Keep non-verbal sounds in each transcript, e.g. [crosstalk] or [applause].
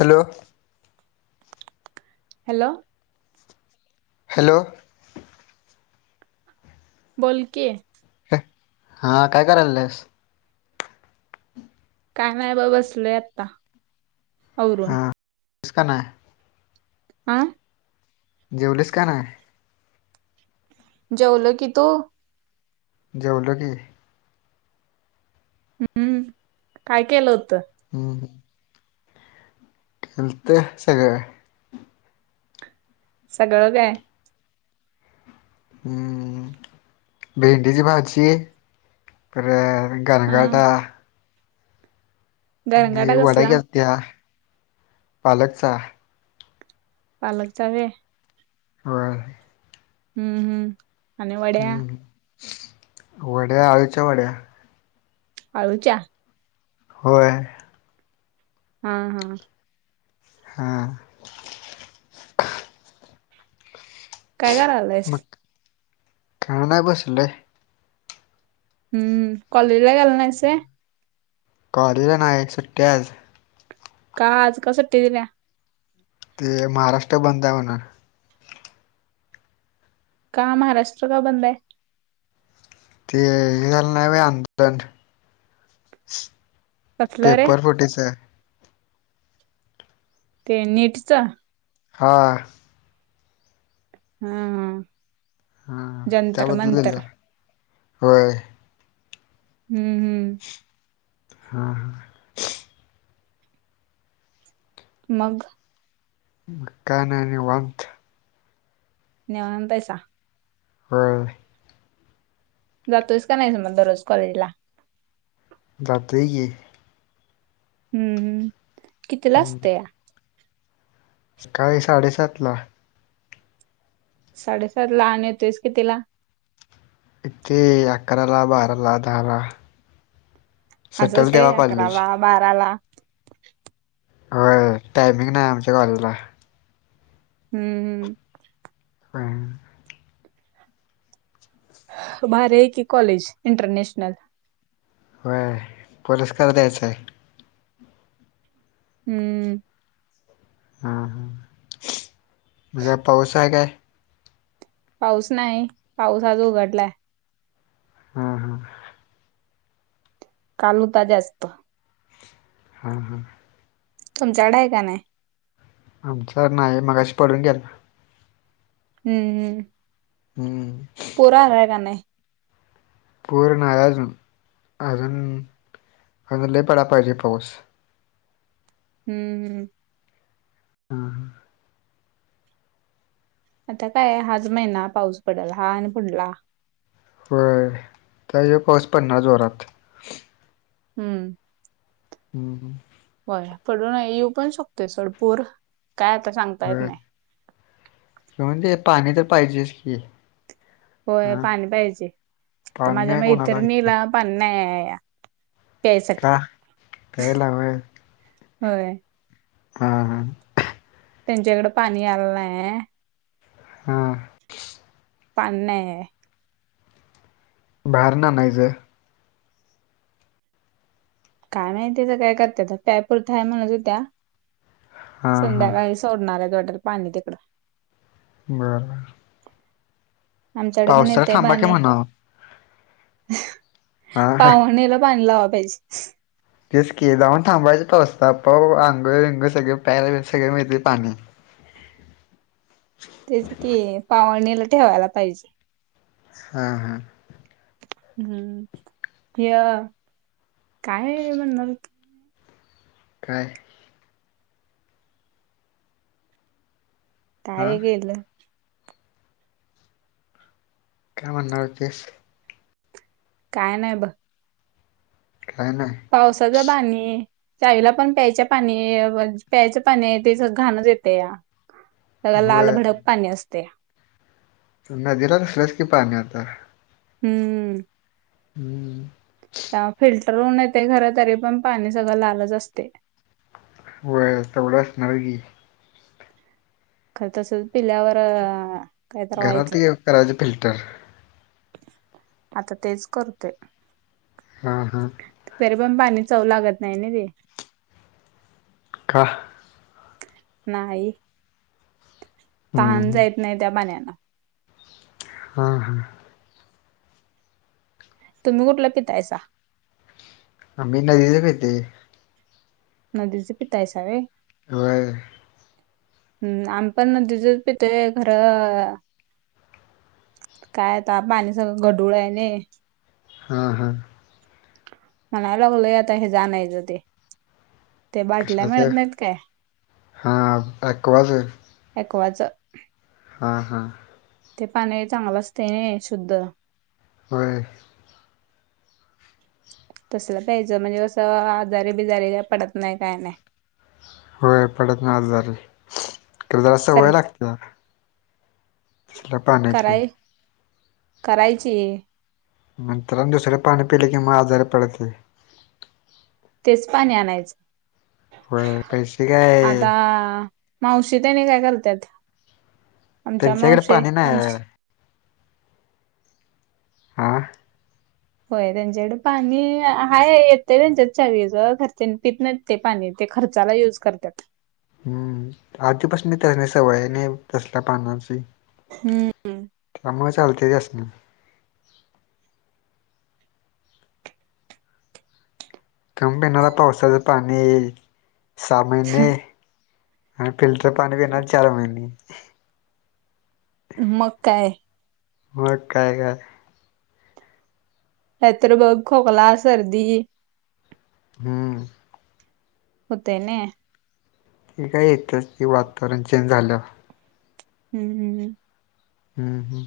Hello hello hello बोलं की हां कायं कारांयल्यांस कामां वरं बसलीय आंता हां कसंका नाहीं आं जेवलीसं कां नाहीं जेवलं की तूं जवलां कां नाहीं हम्मं कायं केलं होतं हम्मं हं हलते सगळं सगळं काय हम्म, भेंडीची भाजीयं परत हा गरगाता दे गरंगाटा वडा कसला गेलत्या, पालकचा पालकचा व्हे होयं हम्म हम्म आणि वड्या हम्म हम, वड्या आळुच्या वड्या आळूच्या होय हा ह हा काय करावं मग, काय नाय बसलोय हम्म, कॉलेजला गेला नाहीस व्हयं कॉलेजला नाही सुट्टीय आज का आज, का सुट्टी दिल्या ते महाराष्ट्र बंदय म्हणुन का महाराष्ट्र, का बंदय ते हे झाल नाई व्हयं आंदोलन कसलं रे पेपर फुटीचं ते नीटचं हा ह ह हा हा त्याबद्दल धन्यवाद, होय हम्म हम हा हां... मग- मंग काय नाय निवांत - निवांतयसा- हीय.... जातोयस का नाही मग दररोज कॉलेजला? जातोय की- हम्म हम्, कितीला हम्म असतया - सकाळी साडेसातला. साडेसातला आण येतोयस कितिला- इतके अकराला, बाराला, दहाला, असं सुटल असतंय तेव्हा कॉलेज- अकराला, बाराला- होय व्हयं टायमिंग नाही आमच्या कॉलेजला- हम्म... काय - भारी ये की कॉलेज इंटरनेॅशनल- व्हय, पुरस्कार द्यायचाय- हम्म... हां, हां.. म काय पाऊस आहे काय? पाऊस नाही, पाऊस आज उघडलाय. हां.. हा.. काल हुता जास्त. हा.. हा.. तुमच्याकडं हाय का नाही? आमच्याकडं नाही, मगाशी पडून गेला. हूं.. हूं.. हुं.... पूर आलाय का नाही? पूर नाही अजून, अजून अजून लई पडाय पाहिजे पाऊस. हूं.. हूं... हा.. हा... आता काय हाच महिना पाऊस पडल हा आणि पुढला. होय त्यात ह्यो पाऊस पडणार जोरात. हं..... हा.. हा.. होय पडून येऊ पण शकतोय सोड पूर, काय आता सांगता येत नाही. खरं म्हणजे पाणी तर पाहिजेच की, होय हा पाणी पाहिजे आता पाणी माझ्या नाही कोणाला इथं मैतरनीला - पाणी नाही हाया या प्यायसाठी, का प्यायला होय होय. हा.. हा.... त्यांच्याकड पाणी आलं नाय हा.... पाणी नाय य ये - बाहेरण आनायच काय माहितीच काय करत प्यायपुरत आहे म्हणत होत्या हा हा संध्याकाळी- सोडणार आहेत पाणी तिकडं बरं.... आमच्याकड पण पावसाला येतय थांबा की बाणी- म्हणावं हा पाहुणेला पाणी लावा पाहिजे. तेच कीं जाऊन थांबायचं पावस्ताप अंग बिंग सगळे प्यायला सगळ मिळतेय पाणी. तेच की पावणीला ठेवायला पाहिजे. हा. हा... हम्म हे काय म्हणणार. काय? हा काय गेलं. काय म्हणणार तेश. काय नाही बघ काय नाय.. पावसाचा पाणी.. त्याईला पण प्यायच्या पाणी प्यायचं पाणी ते घाणच येते या.. त्या लाल होय भडक पाणी असतया. नदीला तसल्याच की पाणी आता.. हम्म! हम्म! ! त्या फिल्टर होऊन येते खर तरी पण पाणी सगळं लालंच असतय. होय तेवढा असणारच की, खरं त असेल पिल्यावर.... काय तर घरात व्हायचं करायच फिल्टर... आता तेच करतोय. हां.. हां.. तरी पण पाणी चव लागत नाही ना ते, काहा! ! नाही तहान हम्म जायत नाही त्या पाण्याना. हा. हा.. तुम्ही कुठलं पितायसा. आमी नदीच पितंय. नदीचं पी तयसा व्हय. व्हय.. हम्म आम्ही पण नदीच पितोय खर.. काय आता पाणी सगळं गडूळ आहे न... हा. हा... म्हणायलागल आता हे जाणच ते. ते बाटल्या कशाच मिळत नाहीत काय? हा ॲक्वाच एकवाचं. हा. हां... ते पाणी चांगलं असते शुद्ध. होय.. तसल प्यायचं म्हणजे, कसं आजारी-बिजारीे पडत नाही काय नाही. होय पडत नाही, आजारी खरं जरा सर सवय लागते. पा [unintelligible] कराय करायची. नंतर दुसर पाणी पिले किं मग, आजारी पडते. तेच पाणी आणायचं होय पैसे काय आता. मावशी त्यानी काय करत्यात, आमच्या त्यांच्याकडे मावशी पाणी नाही आहे आमची हां. होय त्यांच्याकडे पाणी हाय येतय त्यांच्यात, चावीच खर ते पित नाहींत. ते पाणी ते खर्चाला युज करतात. हम्म, आधीपासन त्यांना सवय हाय नाही, तसल्या पानाची. हम्म. त्यामुळे चालते ते त्यांसनी. तुम्ही पिणारा पावसाचं पाणी, येईल सहा महिने. आणि फिल्टर पाणी पीनार सहा महिने. मग काय. मग काय-काय. नाहीतर मग खोकला, सर्दी. हम्म. होतय नई. काय इथंच की वातावरण चेंज झालं. हु हु. हू हू.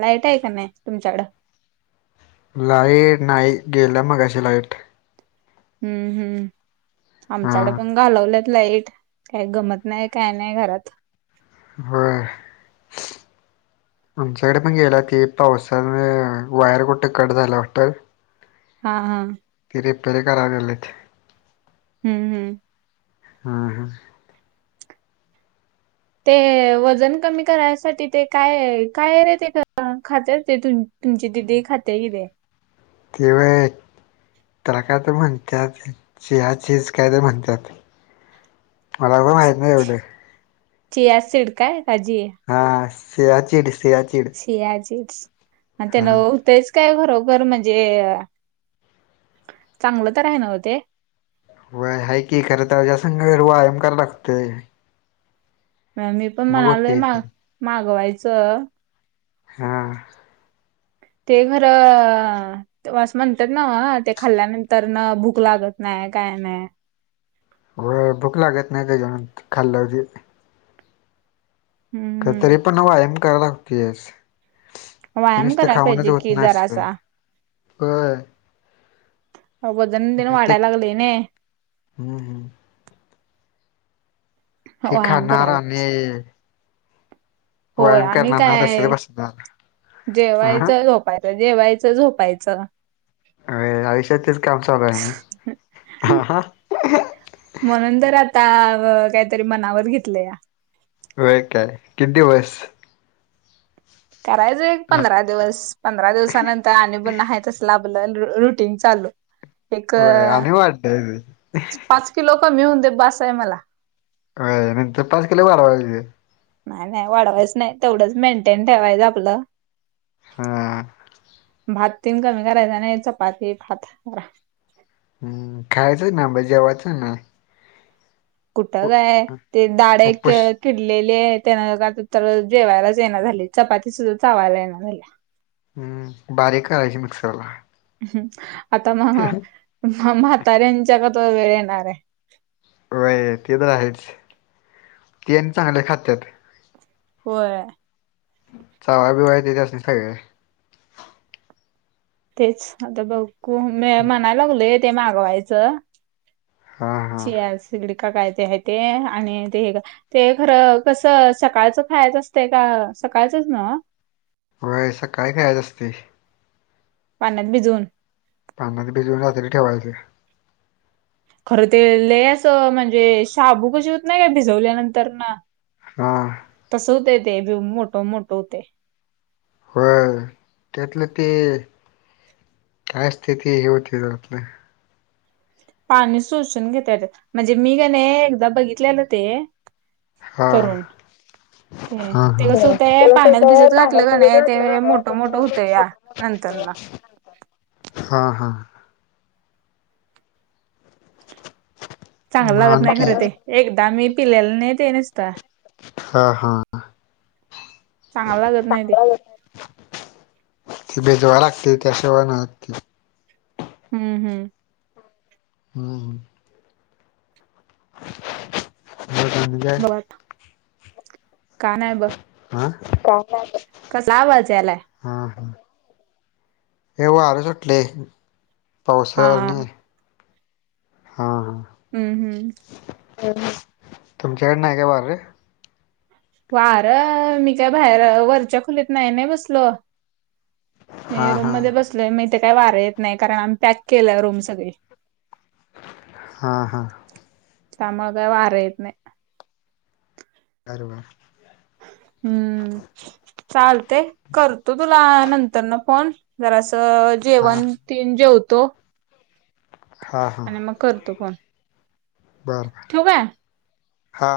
लाईट हाय का नाही तुमच्याकडं? लाईट नाही, गेल्या मगाशी लाईट. हू हू, हा आमच्याकड पण घालवल्यात लाईट. काय गमत नाही काय नाही घरात. व्हय. आमच्याकड पण गेल्या की, पावसा न वायर कुठं कट झालंय वाटतं. हा हा. ति रीपेर कराय लागलेथ. हू हू. हा हा. ते वजन कमी करायसाठी ते काय काय रे ते खात्यात ते तुम तुमची दिदी खात्या कि तेे ते व्हय तेला काय तर म्हणत्यात, सिया चीज काय तर म्हणत्यात. मला पणं माहीत नाही एवढ. चीया शिड काय का जीया? हा सीयाचिड, सीयाचीड. सिया चिड्स आन त्यान होतयच. काय खरोखर म्हणजे चांगलं तर हाय न्हव ते? व्हय हाय की, खर त्याच्या संग व्यायाम कराय लागतय. म मी पण म्हणालोय होते ते माग मागवायचं. हा. ते खर अ. तवाच म्हणत्यात नव ते खाल्ल्यानंतरन भूक लागत नाही, काय नाही. होय भुक लागत नाही ते खाल्ल की हूम्म. तरी पण वायम करायला लागतोयाचं. ते व्यायाम नुसत करायला खाऊनच पाहिजे होत कि नसतय जरासा [unintelligible] अ वजन तेन वाढाय लागलय नाई. हू हू. ते व्यायाम खानार करायला आम्ही होय आम्ही नाही तसंच काय? बसणार हा जेवायच झोप बाय बाय जेवायचं, झोपायचं. अरे आयुष्यात तेच काम चालू हाय म. म्हणून तर आता काहीतरी मनावर घेतलंया. व्हय काय? किती दीवस? करायचं एक पंधरा दिवस, पंधरा दिवसानंतर आणि पुन्हा हाय तसच चला आपल रुटीन चालू. एक होय आणि वाढलंय पाच कीलो कमि होवून दे बास हाय मला. अ नंतर पाच केिलो वाढवायचं. नाही नाही वाढवायच नाही, तेवढंच मेंटेन ठेवायचं आपलं. हां. भात तेन कमी करायचा, नाही चपाती, भात हम्म, खायच ना, मग जेवायचं ना. कुठं काय, ती दाड एक. उपवास किडलेले आहे, त्यान आता तर जेवायलाच येईना झाली. चपाती सुद्धा चावायला येईना झाली. हम्म, बारीक करायची मिक्सर ला. हम, आता महा, म्हाताऱ्यांच्या गत वेळ येणार आहे. वय ते तर आहेच, ते चांगले खातात. होय. चावय-बिवाय ते अस सगळे. तेच, आता बघू मी म्हणायला लागलोय ते मागवायचं. हा हा सी. आर. सी का कडे काय हाय ते, आणि ते हे ते खरं कस सकाळचं खायचं असतं का, सकाळचंच ना. व्हय सकाळचं खायचं असतय. पाण्यात भिजवून. पाण्यात भिजवून रात्री ठेवायचे. खरं ते लई अस म्हणजे, शाबू कशी होत नाही काय, भिजवल्यानंतरन. हा तस होतय ते मोठ-मोठ होतय. होय त्यातलं ते, काय असतय ते हे होतय आपलं. पाणी सोशुन घेतय ते, म्हणजे मी कणी एकदा बघितलेलं ते. हा करून. ते, हा ते हा कस होतंय पाण्यात भीजत घातल का नाही, ते मोठं-मोठं होतं या. नंतर न. हा, हा. चांगलं मग लागत नाही आणखी खरं ते, एकदा मी पिल्याल नाही ते नुसता. हा, हा, चांगलं लागत नाही ते चांगल [inaudible] ते भेजवा लागते त्या शिवाय नाय. [unintelligible] हम्म हम्म. हम्म हम्म. [unintelligible] आणि काय? बघ का नाय ब हा का नाय बघ. कसला आवाज यायला? हां हां ए वारे सुटले हा पावसानी. हां हां. हम्म हम्म. तुमच्याकडे नाही का वारे? वारं मी काय बाहेर वरच्या खोलीत नाही ना बसलो. मी हां रूम हां मध्ये बसलोय म इथे काही वारं येत नाही कारण आम्ही पॅक केलं रूम सगळी. हा हा. त्यामुळं काय वारे येत नाय. अरे वाह. हम्म. चालते करतो तुला नंतर न फोन जरासा अ हां जेवण तीन जेवतो हां हां आणि मग करतो फोन. बरं ठेवू काय हा.